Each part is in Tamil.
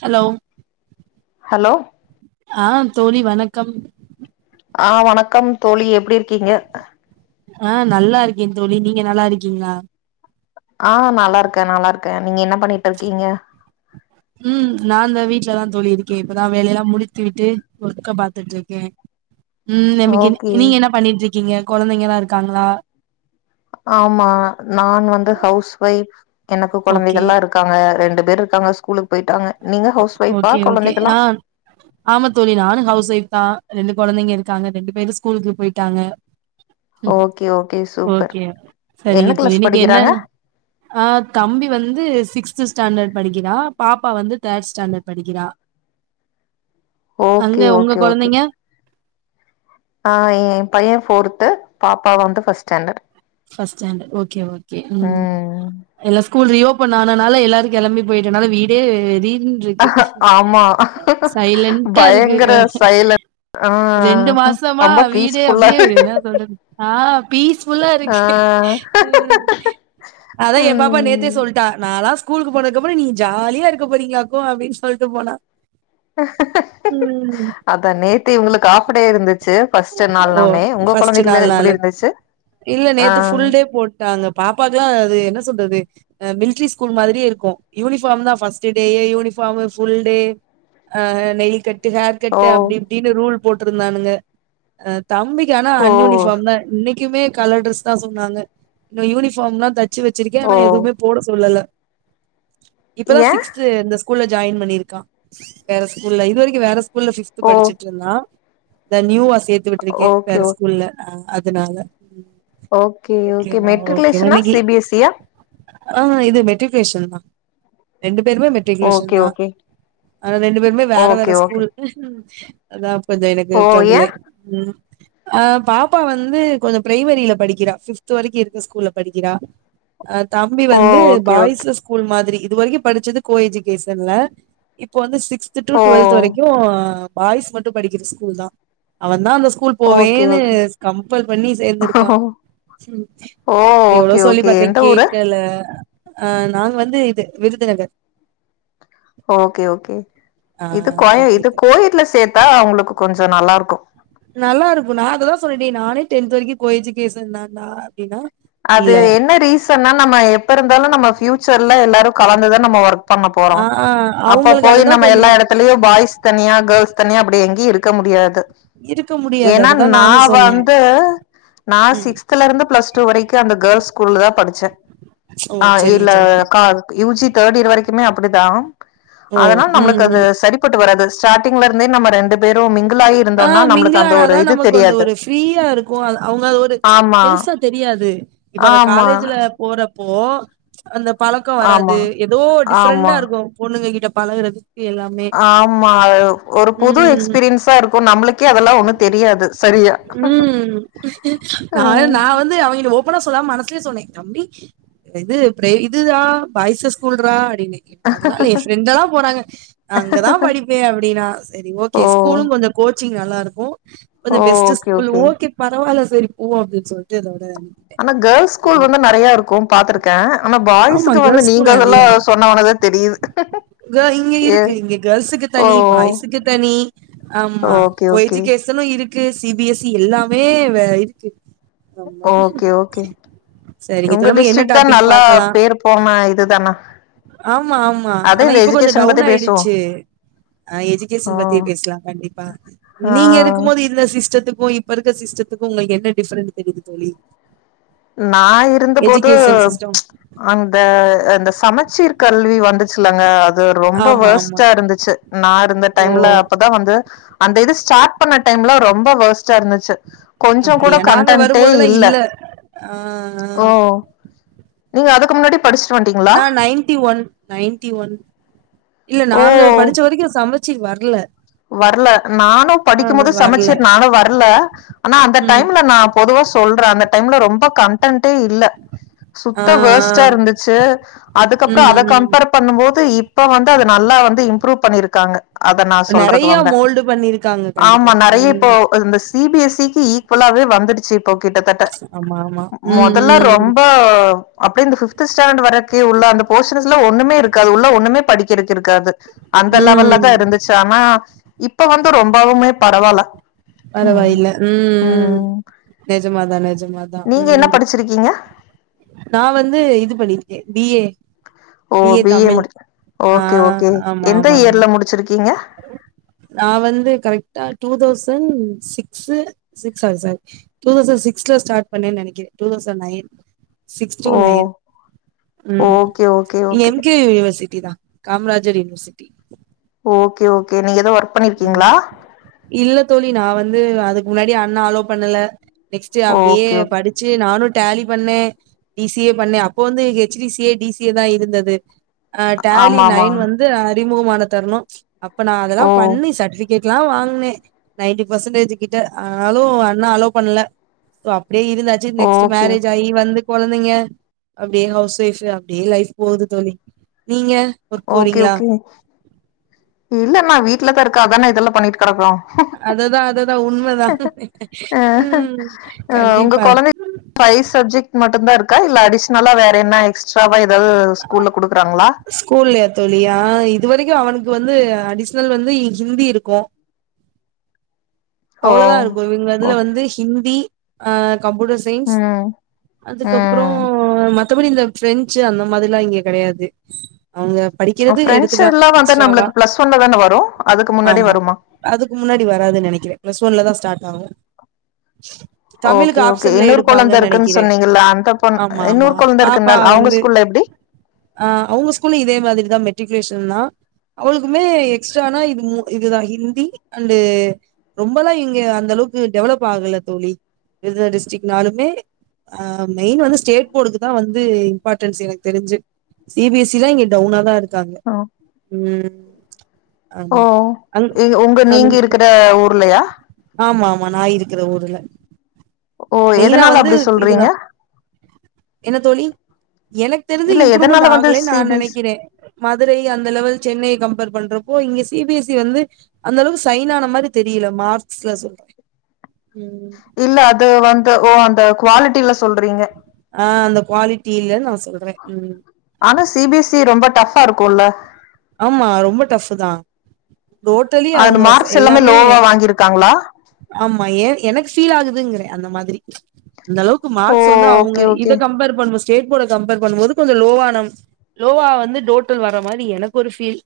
ஹலோ ஹலோ ஆ தோழி வணக்கம் ஆ வணக்கம் தோழி எப்டி இருக்கீங்க ஆ நல்லா இருக்கே தோழி நீங்க நல்லா இருக்கீங்களா ஆ நல்லா இருக்கே நல்லா இருக்கே நீங்க என்ன பண்ணிட்டு இருக்கீங்க ம் நா‌ இந்த வீட்லதா தோழி இருக்கே இப்பதா வேலையெல்லா முடித்து விட்டு ஒர்க்க பாத்துட்டுருக்கே ம் ஓகே நம்மகென்ன நீங்க ‌என்ன பண்ணிட்ருக்கீங்க கொழந்தைங்கல்லா இருக்காங்களா ஆமா நான் வந்து ஹவுஸ் ஒய்ஃப் எனக்கு ஓகே கெழந்தைகல்லா இருக் க்காங்க ரெண்டு பேர் இருக்காங்க ஸ்கூலுக்கு போயிட்டாங்க நீங்க ஹவுஸ் ஒய்ஃபா ஓகே ஓகே கொழந்தைங்களா ஆ ஆமா தோழி நானு ஹவுஸ் ஒய்ஃப்தா ரெண்டு கெழந்தைங்க இருக்காங்க ரெண்டு பேரு ஸ்கூலுக்கு போயிட்டாங்க ஓகே ஓகே சூப்பர் ஓகே என்ன சரிங்க தோழி கிளாஸ் இன்னிக்கு என்ன படிக்கிறாங்க ஆ தம்பி வந்து சிக்ஸ்த் ஸ்டாண்டட் படிக்கிறா பாப்பா வந்து தேர்ட் ஸ்டாண்டர்ட் படிக்கிறா அங்க ஓகே உங்க ஓகே ஓகே கெழந்தைங்க ஆ ஏ பையே ஃபோர்த்து பாப்பா வந்து first standard first standard okay okay ம் எல்லா ஸ்கூல் ரீஓபன் ஆனனால எல்லாரு கெளம்பி போயிட்டனால வீடே [unintelligible] ருக்கு ஆமா சைலண்டா இருக்கு பயங்கர ஆ சைலண்ட் ஆ ரெண்டு மாசமா ரொம்ப வீடே பீஸ்ஃபுல்லா அப்டியே என்ன சொல்றது ஆ பீஸ்ஃபுல்லா இரு க்கு ஆ ம் அதா யேன் பாப்பா நேத்தே ம் சொல் ட்டா நால்லா ஸ்கூலுக்கு போனதுக்கப்றோ நீ ஜாலியா இருக்கப் போறீங்களாக்கு அப்டின்னு சொல்ட்டு போனா ம் அதா நேத்து இவங்களுக்கு ஆஃப் டே இருந்து ச்சு ஃபஸ்ட்டு ஓ நாள்னவுன்னே உங்க ஃபஸ்ட்டு கொழந்தைக்கெல்லா நால் எப்பிடி நாளு இருந்துச்சு ஆ ஆ அந்த பாப்பாக்குலா அது என்ன சொல்றது அ மில்ட்ரி ஸ்கூல் மாதிரியே இருக்கு யூனிஃபார்ம்தா ஃபஸ்ட்டு டேயே யூனிஃபார்மு ஃபுல் டே ஆ நெய்ல் கட்டு ஹேர் ஓ கட்டு அப்டி இப்டின்னு ரூல் போட்ருந்தானுங்க அ தம்பிக்கி ஆனா ஓ அன்யூனிஃபார்ம்தா இன்னைக்குமே கலர் ட்ரெஸ்தா சொன்னாங்க இன்னு யூனிஃபார்ம்லா தச்சு வச்சிருக்கே ஓ ஆனா எதுவுமே போட சொல்லல இப்பதா ஏ சிக்ஸ் த்து இந்த ஸ்கூல்ல ஜாயின் பண்ணிருக்கா வேற ஸ்கூல்ல இது வரைக்கு வேற ஸ்கூல்ல ஃபிஃப்த் ஓ படிச்சிட்ருந்தா நியூவா சேத்து விட்ருக்கே ஓகே வேற ஓ ஸ்கூல்ல ஆ அதனால ம் ஓகே ஓகே மெட்ரிகுலேஷனா சி பி எஸ் சி யா ஆ இது மெட்ரிகுலேஷன்தா ரெண்டு பேருமே மெட் ஓகே ரிகுலேசன்தா ஓகே ஆனா ரெண்டு பேருமே வேற வேற ஓகே ஓகே ஸ்கூல் அதா இப்ப இந்த எனக்கு ஓ ஏ ட்ரபுளே ம் ஆ பாப்பா வந்து கொஞ்ச பிரைமரில படிக்கிறா ஃபிஃப்த்து வரைக்கு இருக்க ஸ்கூல்ல படிக்கிறா அ தம்பி ஓ வந்து ஓகே ஓகே பாய்ஸஸ் ஸ்கூல் மாதிரி இது வரைக்கு படிச்சது கோ எஜுகேஷன்ல இப்ப வந்து சிக் ஸ்த் டு ஓ டுவெல்த் வரைக்கு பாய்ஸ் மட்டு படிக்கிற ஸ்கூல்தா அவன்தா அந்த ஸ்கூல் ஓகே போவேன்னு ஓகே கம்பல் பண்ணி சேந்திருக்கா ஓ எவ்ளோ ஓகே சொல்லி ஓகே பாத்தே எந்த ஊரு கேக்கல ஆ நாங்க வந்து இது விருதுநகர் ஓகே ஓகே ஆ இது கோய ஓகே இது தோழி கோஎட்ல சேத்தா அவங்களுக்கு கொஞ்சொ நல்லா இருக்கு நல்லா இருக்கு நா அததா சொல்லிட்டே நானே டென்த் வரைக்கு கோஎஜுகேஷன்தாண்டா அப்டின்னா அது இல்ல என்ன ரீசன்னா நம்ம எப்ப இருந்தாலு நம்ம ஃபியூச்சர்ல எல்லாரு கலந்துதா நம்ம ஒர்க் பண்ண போறோ ஆ ஆ அப்ப அவங்களுக்கு போய் அதுதா நம்ம கொஞ்சோ எல்லா எடத்துலயு பாய்ஸ் தனியா கேர்ள்ஸ் தனியா அப்பிடி எங்கயு இருக்க முடியாது இருக்க முடியாது ஏன்னா அததா நா நானு சொன்னே வந்து நா ம் சிக்ஸ் த்துல இருந்து பிளஸ் டூ வரைக்கு அந்த கேர்ள்ஸ் ஸ்கூல்லதா படிச்சேன் ஓ ஆ சரிங்க இல்ல சரிங்க கா யூ ஜி தேர்ட் இயர் வரைக்குமே அப்பிடிதா ஓ அதனால ம் நம்மளுக்கு அது ம் சரி ப்பட்டு வராது ஸ்டார்ட்டிங்ல இருந்தே நம்ம ரெண்டு பேரு மிங்கிளாயி ஆ மிங்கிளானாதா நமக்கு வந்து ஒரு ஃப்ரீயா இருக்கு அது அவங்க அது ஒரு ஆமா பெருசா தெரியாது இப்ப அவ ஆமா காலேஜ்ல போறப்போ அந்த பழக்கோ வராது ஆமா எதோ டிஃப்ரெண்டா ஆமா இருக்கு பொண்ணுககிட்ட பழகுறதுக்கு எல்லாமே ஆமா அது ஒரு புது ம் எக்ஸ்பீரியன்ஸா இருக்கு நம்மளுக்கே அதெல்லா ஒண்ணு தெரியாது சரி ம் நா அதா நா வந்து அவங்கிட்ட ஓ ப்பனா சொல்லாம மனசுலயே சொன்னே தம்பி அ இது ப்ரே இதுடா பாய்ஸஸ் ஸ்கூல்றா அப்டின்னு எனக்கு அதல்லா இல்ல என் ஃப்ரெண்டெல்லா போறாங்க அங்கதா படிப்பே அப்பிடின்னா செரி ஓகே ஓ ஸ்கூலுங் கொஞ்சொ கோச்சிங் நல்லா இருக்கு கொஞ்ச ஓ பெஸ்ட்டு ஓகே ஸ்கூல் ஓகே பரவால்ல சரி போ அப்டின்னு சொல்ட்டு அதோட நி ஆனா கேள்ஸ் ஸ்கூல் வந்து நெறைய இருக்கு பா்த்திருக்கே ஆனா ஆமா பாய்ஸுக்கு வந்து கேர்ள்ஸ் நீங்க ஸ்கூல் அதெல்லா நெறையா சொன்ன ஒனேதா தெரியுது க இங்க ஏ இருக்கு இங்க கேர்ள்ஸுக்கு ஓ தனி பாய்ஸுக்கு தனி ஆமா ஓகே கோ ஓகே யெஜுகேஷ் மொத்தமா இருக்கு சி பி எஸ் சி எல்லாமே வேற இருக்கு ஆமா ஓகே ஓகே செரிங்க உங்க தோழி நம்ம என்ன டிஸ்ட்ரிக் தா டாபிக் பா நல்லா பேர் போன இதுதானா ஆமா ஆமா அதா ஆனா இந்த இப்ப கொஞ்சோ எஜுகேஷன் டவுன் பத்தி பேசுவோ ஆயிடுச்சு ஆ ஓ எஜுகேஷன் பத்தியே பேசலா கண்டிப்பா நீங்க ஆ இருக்கு போது இந்த சிஸ்டத்துக்கு இப்ப இருக்க சிஸ்டத்துக்கு உங்களுக்கு என்ன டிஃப்ரண்ட் தெரியுது தோழி நா இருந்தபோது எஜுகேஷன் சிஸ்டம் அந்த அந்த சமச்சீர் கல்வி வந்து ச்சுளாங்க அது ரொம்ப ஆமா ஆமா வொர்ஸ்ட்டா இருந்துச்சு நா இருந்த ஓ டைம்ல அப்ப ப்ப வந்து அந்த இது ஸ்டார்ட் பண்ண டைம்ல ரொம்ப வொர்ஸ்டா இருந்துச்சு கொஞ்சோ கூட அப்டியா நாங்க கன்டென்ட்டே வரும்போதெல்லா இல்ல ஆ ஓ நீங்க அதுக்கு முன்னாடி படிச்சுட்டு வன்ட்டீங்களா நா நைன்ட்டி ஒன் நைன்ட்டி ஒன் இல்ல நாங்க ஓ படிச்ச வரைக்கு சமச்சீர் வர்ல வரல நானு படிக்கு போது சமச்சீர் நானு வரல ஆனா அந்த ம் டைம்ல நா பொதுவா சொல்றே அந்த டைம்ல ரொம்ப கன்டென்ட்டே இல்ல ஆ ஆ சுத்த வொர்ஸ்ட்டா இருந்துச்சு அதுக்கப்றோ அத ம் ம் கம்பேர் பண்ணுபோது இப்ப வந்து அத நல்லா வந்து இம்ப்ரூ பண்ணிருக்காங்க அத நான் நெறைய மோல்டு பண்ணிருக்காங்க கண்டிப்பா ஆமா நெறையா இப்போ ம் அது miss C B S C க்கு ஈக்குவலாவே வந்துடுச்சு இப்போ கிட்டத்தட்ட ஆமா ஆமா ம் மொதல்லா ம் ரொம்ப அப்டியே இந்த ஃபிப்த் ஸ்டாண்டர்ட் வரக்கி உள்ள அந்த போஷன்ஸ்லா ஒன்னுமே இருக்காது உள்ள ஒன்னுமே படிக்கிறதுக்கு இருக்காது அந்த ம் லெவல்லதா இருந்துச்சு ஆனா இப்ப வந்து ரொம்பவுமே பரவால்ல ம் பரவாயில்ல ம் ம் நெஜமாதா நெஜமாதா நீங்க என்ன ம் படிச்சிருக்கீங்க நா வந்து இது பண்ணிருக்கே B A B A Tamil ஆ ஓகே ஓகே ஆமா எந்த ஆமா ஆமா இயர்ல முடிச்சிருக்கீங்க நா வந்து கரெக்டா two thousand six six sorry sorry two thousand சிக்ஸ்ல ஸ்டார்ட் பண்ணே நெனைக்கிறே two thousand nine six two ஓ நைன் ம் ஓகே ஓகே நீங்க ஓகே என் து யுனிவர்சிட்டி தா காமராஜர் யுனிவர்சிட்டி ஓகே ஓகே நீங்க எது ஒர்க் ம் பண்ணிருக்கீங்களா இல்ல தோழி நா வந்து அதுக்கு முன்னாடி அண்ணா அலோ பண்ணல நெக்ஸ்ட்டு அப்டியே ஓகே ஓகே படிச்சு நானு டேலி பண்ணே டி சி ஏ பண்ணே அப்ப வந்து H D C A D C A தா இருந்தது ஆ டேலி ஆமா ஆமா நைன் வந்து அறிமுகமான தருணோ அப்ப நா அதெல்லா ஓ பண்ணி சர்ட்வி டிக்கெட்லா வாங்னே நைன்டி பர்சன்டேஜ்ஜு கிட்ட ஆனாலு அண்ணா அலோ பண்ல சோ அப்டியே இருந்தாச்சி நெக்ஸ்ட்டு ஓகே மேரேஜ் ஆயி வந்து கொழந்தைங்க அப்டியே ஹவுஸ் ஒய்ஃப் அப்டியே லைஃப் போகுது தோழி நீங்க ஒர்க் ஓகே போறீங்களா ஓகே இல்ல நா வீட்லதா இருக்க அதான இதெல்லா பண்ணிட்டு கெடக்கோ அததா அததா உண்மதா ம் ஆ ஒங்க கண்டிப்பா கொழந்தைக் வயசு இது மட்டுந்தா இருக்கா இல்ல அடிஷ்னலா வேற என்ன எக்ஸ்ட்ராவா எதாது ஸ்கூல்ல குடுக்குறாங்களா ஸ்கூல்லையா தோழி ஆ இது வரைக்கு அவனுக்கு வந்து அடிஸ்னல் வந்து ஹிந்தி இருக்கு ஓ அவ்ளோதா இருக்கு இவுங்க இதுல ஓகே வந்து ஹிந்தி ஆ கம்ப்யூட்டர் சைன்ஸ் ம் அதுக்கப்றோ ம் அ மத்தபடி இந்த பிரெஞ்சு அந்த மாதிரிலா இங்க கெடையாது அவுங்க படிக்கறது ஃப்ரெண்ட்ஸ் எடுத்துக்கலா எல்லா வந்து எக்ஸ்ட்ராவா நம்மளுக்கு பிளஸ் ஒன்ல தான வரு அதுக்கு முன்னாடி ஆம்மா வருமா அதுக்கு முன்னாடி வராதுனு நெனைக்கிறே பிளஸ் ஒன்லதா ஸ்டாட் ஆவு தமிழுக்கு ஓகே ஓகே ஆப்ஷன்ல இன்னொரு கொழந்த எடுப்பாங்கன் இருக்குன்னு நெனைக்கிறே சொன்னீங்கல்ல அந்த பொண் ஆமாமா இன்னொரு கொழந்த பாப்பா இருக்குன்னால அவங்க வந்து ஸ்கூல்ல எப்டி ஆ அவுங்க ஸ்கூல்ல இதே மாதிரிதா மெட்ரிகுலேஷன்தா அவளுக்குமே எக்ஸ்ட்ரானா இது மூ இதுதா ஹிந்தி அண்டு ரொம்பலா இங்க அந்தளவுக்கு டெவலப் ஆகல தோழி விருதுநர் டிஸ்ட்ரிக்னாலுமே அ மெயின் வந்து ஸ்டேட் போடுக்குத்தா வந்து இம்ப்பாட்டன்ஸ் எனக்கு தெரிஞ்சு சி பி எஸ் இ லா இங்க டவுனாதா இருக்காங்க ம் ஓ ஆமா அங் எங்க உங்க நீங்க இருக்கிற ஊர்லையா ஆமாமா நா இருக்கிற ஊருல ஓ மெயினா எதனால வந்து அப்டி இதுதா சொல்றீங்க என்ன தோழி எனக்கு தெரிஞ்சு இல்ல இம்ப்ரூமெண்ட் எதனால வந்து ஆகலே நா சிபிஸ் நெனக்கிறே மதுரை அந்த லெவல் சென்னை கம்பேர் பண்றப்போ இங்க சி பி எஸ் இ வந்து அந்தளவு சைனான மாரி தெரில மார்க்ஸ்ல சொல்றே இல்ல அது வந்து ஓ அந்த குவாலிட்டில சொல்றீங்க அ அந்த குவாலிட்டி இல்லன் நா சொல்றே ம் ஆனா சி பி எஸ் இ ரொம்ப டஃபா இருக்குல்ல ஆமா ரொம்ப டஃபு தா டோட்டலி அது அவுங்க ச மார்க்ஸ் எல்லாமே லோவா வாங்கிருக்காங்களா ஆமா எ எனக்கு ஃபீல் ஆகுதுங்குறே அந்த மாதிரி ந்தளவுக் கு ஓ மார்க்ஸ் வந்து அவுங்க ஓகே ஓகே இத கம்பேர் பண்ணும்போ ஸ்டேட் போட கம்பேர் பண்ணும் போது கொஞ்ச லோவானம் லோவா வந்து டோட்டல் வர்ற மாரி எனக் ஒரு ஃபீல்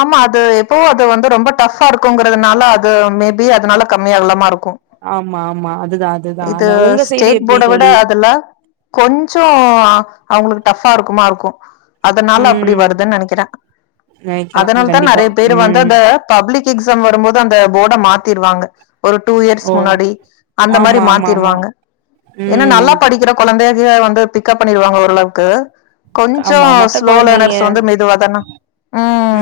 ஆமா அது எப்பவு அது வந்து ரொம்ப டஃபாருக்குங்குறதுனால அது மேபி அதுனால கம்மியாகலாமாருக்கு ஆமா ஆமா அதுதா அதுதா இது அதா உங்க சைடு ஸ்டேட் எப்டி போட விட தோழி அதல கொஞ்ச அவுங்குளுக்கு டஃபா இருக்குமாருக்கு அதனால அப்பிடி ம் வருதுன் நெனக்கிறே வைக்கலா அதனால் கண்டிப்பா தாநெறைய பேர் வந்து ம் அத பப்ளிக் எக்ஸாம் வரும்போது அந்த போட மாத்திருவாங்க ஒரு டூ இயர்ஸ் ஓ முன்னாடி அந்த மாரி ஆமா ஆமா ஆமா மாத்திருவாங்க ஏனா நல்லா ம் படிக்கிற கொழந்தைக வந்து பிக்கப் பண்ணிருவாங்க ஓரளவுக்கு கொஞ்ச ஆமா மத்த ஸ்லோ கொழந்தைங்க லேனர்ஸ் வந்து மெதுவாதான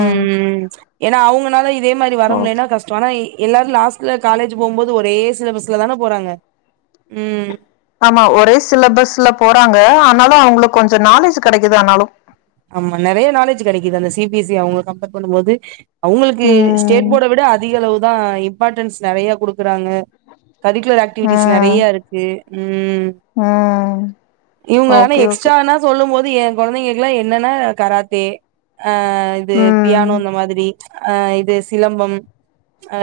ம் ம் ஏனா அவுங்கனால இதே மாரி ஓகே. வரமுலேனா கஷ் டோ ஆனா எல்லாரு லாஸ்ட்ல காலேஜ் போம்போது ஒரே சிலபஸ்லதான போறாங்க ம் ஆமா ஒரே சிலபஸ்ல போறாங்க ஆனாலு அவுங்குளுக்கு கொஞ்ச நாலேஜ் கெடைக்குது ஆனாலு ஆமா நெறைய நாலேஜ் கெடைக்குது அந்த சி பி எஸ் இ அவுங்கள கம்பேர் பண்ணும் போது அவுங்களுக்கு ஸ்டேட் ம். போட விட அதிகளவுதா இம் ப்பாட்டன்ஸ் நெறைய குடுக்குறாங்க கரிக்குலர் ஆக் ட்டிவிட்டிஸ் ம். நெறைய இருக்கு ம் ம். இவுங்க ஆனா ஓகே, எக்ஸ்ட்டா ஓகே. ஆனா சொல்லும் போது எங் கொழந்தைங்களுக்லா என்னனா கராத்தே அ இது ம். பியானோ இந்த மாதிரி அ இது சிலம்பம் அ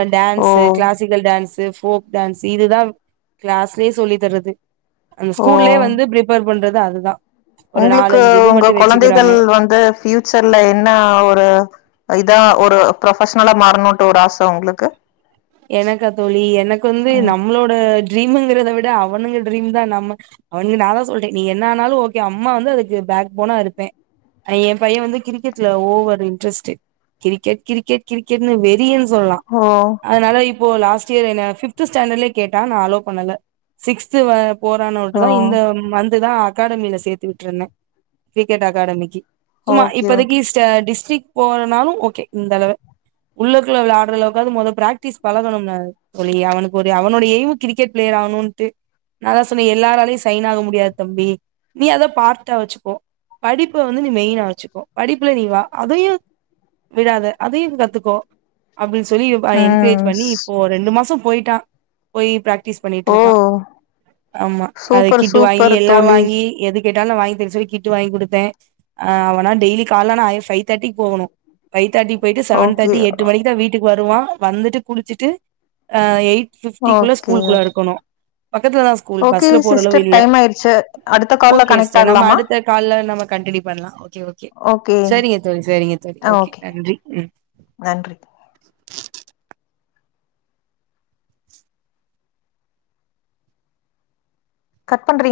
ஓ! Dance classical dance folk dance இதுதா கிளாஸ்லே சொல்லி தர்றது அந்த ஸ்கூல்லே வந்து ப்ரிப் பேர் பண்றது அதுதா ஒரு உங்ளுக்கு நாலஞ்சு இது ஒங்க மட்டு கொழந்தைகள் வச்சுக்கிறாங்க வந்து ஃப்யூச்சர்ல என்ன ஆவுற இதா ஒரு ப்ரொஃபஷனலா மாறணுன்ட்டு ஒரு ஆச உங்குளுக்கு எனக்கா தோழி எனக்கு வந்து ம் நம்மளோட ட்ரீமுங்கறத விட அவனுங்க ட்ரீம் தா நம்ம அவனுக்கு நா அதா சொல்ட்டே நீ என்ன ஆனாலு ஓகே அம்மா வந்து அதுக்கு பேக் போனா இருப்பே அ ஏம்பைய வந்து கிரிக்கெட்ல ஓவர் இன்ட்ரெஸ்ட்டு கிரிக்கெட் கிரிக்கெட் கிரிக்கெட்னு வெறியன் சொல்லலா ஓ அதனால இப்போ லாஸ்ட்டியர் என்ன பிஃப்த்து ஸ்டாண்டலே கேட்டா நா அலோ பண்ணல சிக்ஸ்த் வ போரானோட்டு ஓ தா இந்த மந்துதா அக்காடமில சேத்து விட்ருந்தே கிரிக்கெட் அக்காடமிக்கு சும்மா ஓகே இப்போதைக்கி ஓகே ச டிஸ்ட்ரிக் போவன்னாலு ஓகே இந்தளவ உள்ளுக்குள்ள விளாட்றளவுக்காது மொத பிராக்ட்டிஸ் பழகணும்ல தோழி அவனுக்கொரு அவனுடைய எய்ம் கிரிக்கெட் ப்ளேயர் ஆவணுன்ட்டு நா அதா சொன்னே எல்லாராலயு சைனாக முடியாது தம்பி நீ அத பார்ட்டா வச்சுக்கோ படிப்ப வந்து நீ மெயினா வச்சுக்கோ படிப்புல நீ வா அதையு விடாத அதையு கத்துக்கோ அப்டின் சொல்லி பா என்க்ரேஜ் ம் பண்ணி ஸ் இப்போ ரெண்டு மாசோ போயிட்டா போய் பிராக்டிஸ் ஓ பண்ணிட்ருக்கா ஆமா அத சூப்பர் கிட்டு வாங்கி சூப்பர் எல்லா தோழி வாங்கி எதுக் கேட்டாலு நா வாங்கி தர சொல்லி கிட்டு வாங்கி குடுத்தே அ அவனா டெய்லி கால்ல ஆனா ஐ ஃபைவ் தேர்ட்டிக்கு போவனோ ஃபைவ் தேர்டிக்கு போயிட்டு செவன் ஓகே தேர்ட்டி எட்டு மணிக்கு தா வீட்டுக்கு வருவா வந்துட்டு குளிச்சிட்டு அ எயிட் ஃபிஃப்ட்டிக்குள்ள ஓகே ஸ்கூல்குள்ள ஓகே இருக்கனு பக்கத்துல தா ஸ் கூல் ஓகே பஸ்ல போறளவு சிஸ்டர் இல்ல டைம் ஆயிடுச்சு அடுத்த கால்ல ஓகே கனெக்ட் சிஸ்டர் நாம ஆகலாமா அடுத்த கால்ல நம்ம கண்டினியூ பண்லா ஓகே ஓகே சரிங்க தோழி சரிங்க தோழி ஓகே நன்றி ம் நன்றி கட் பண்றீங்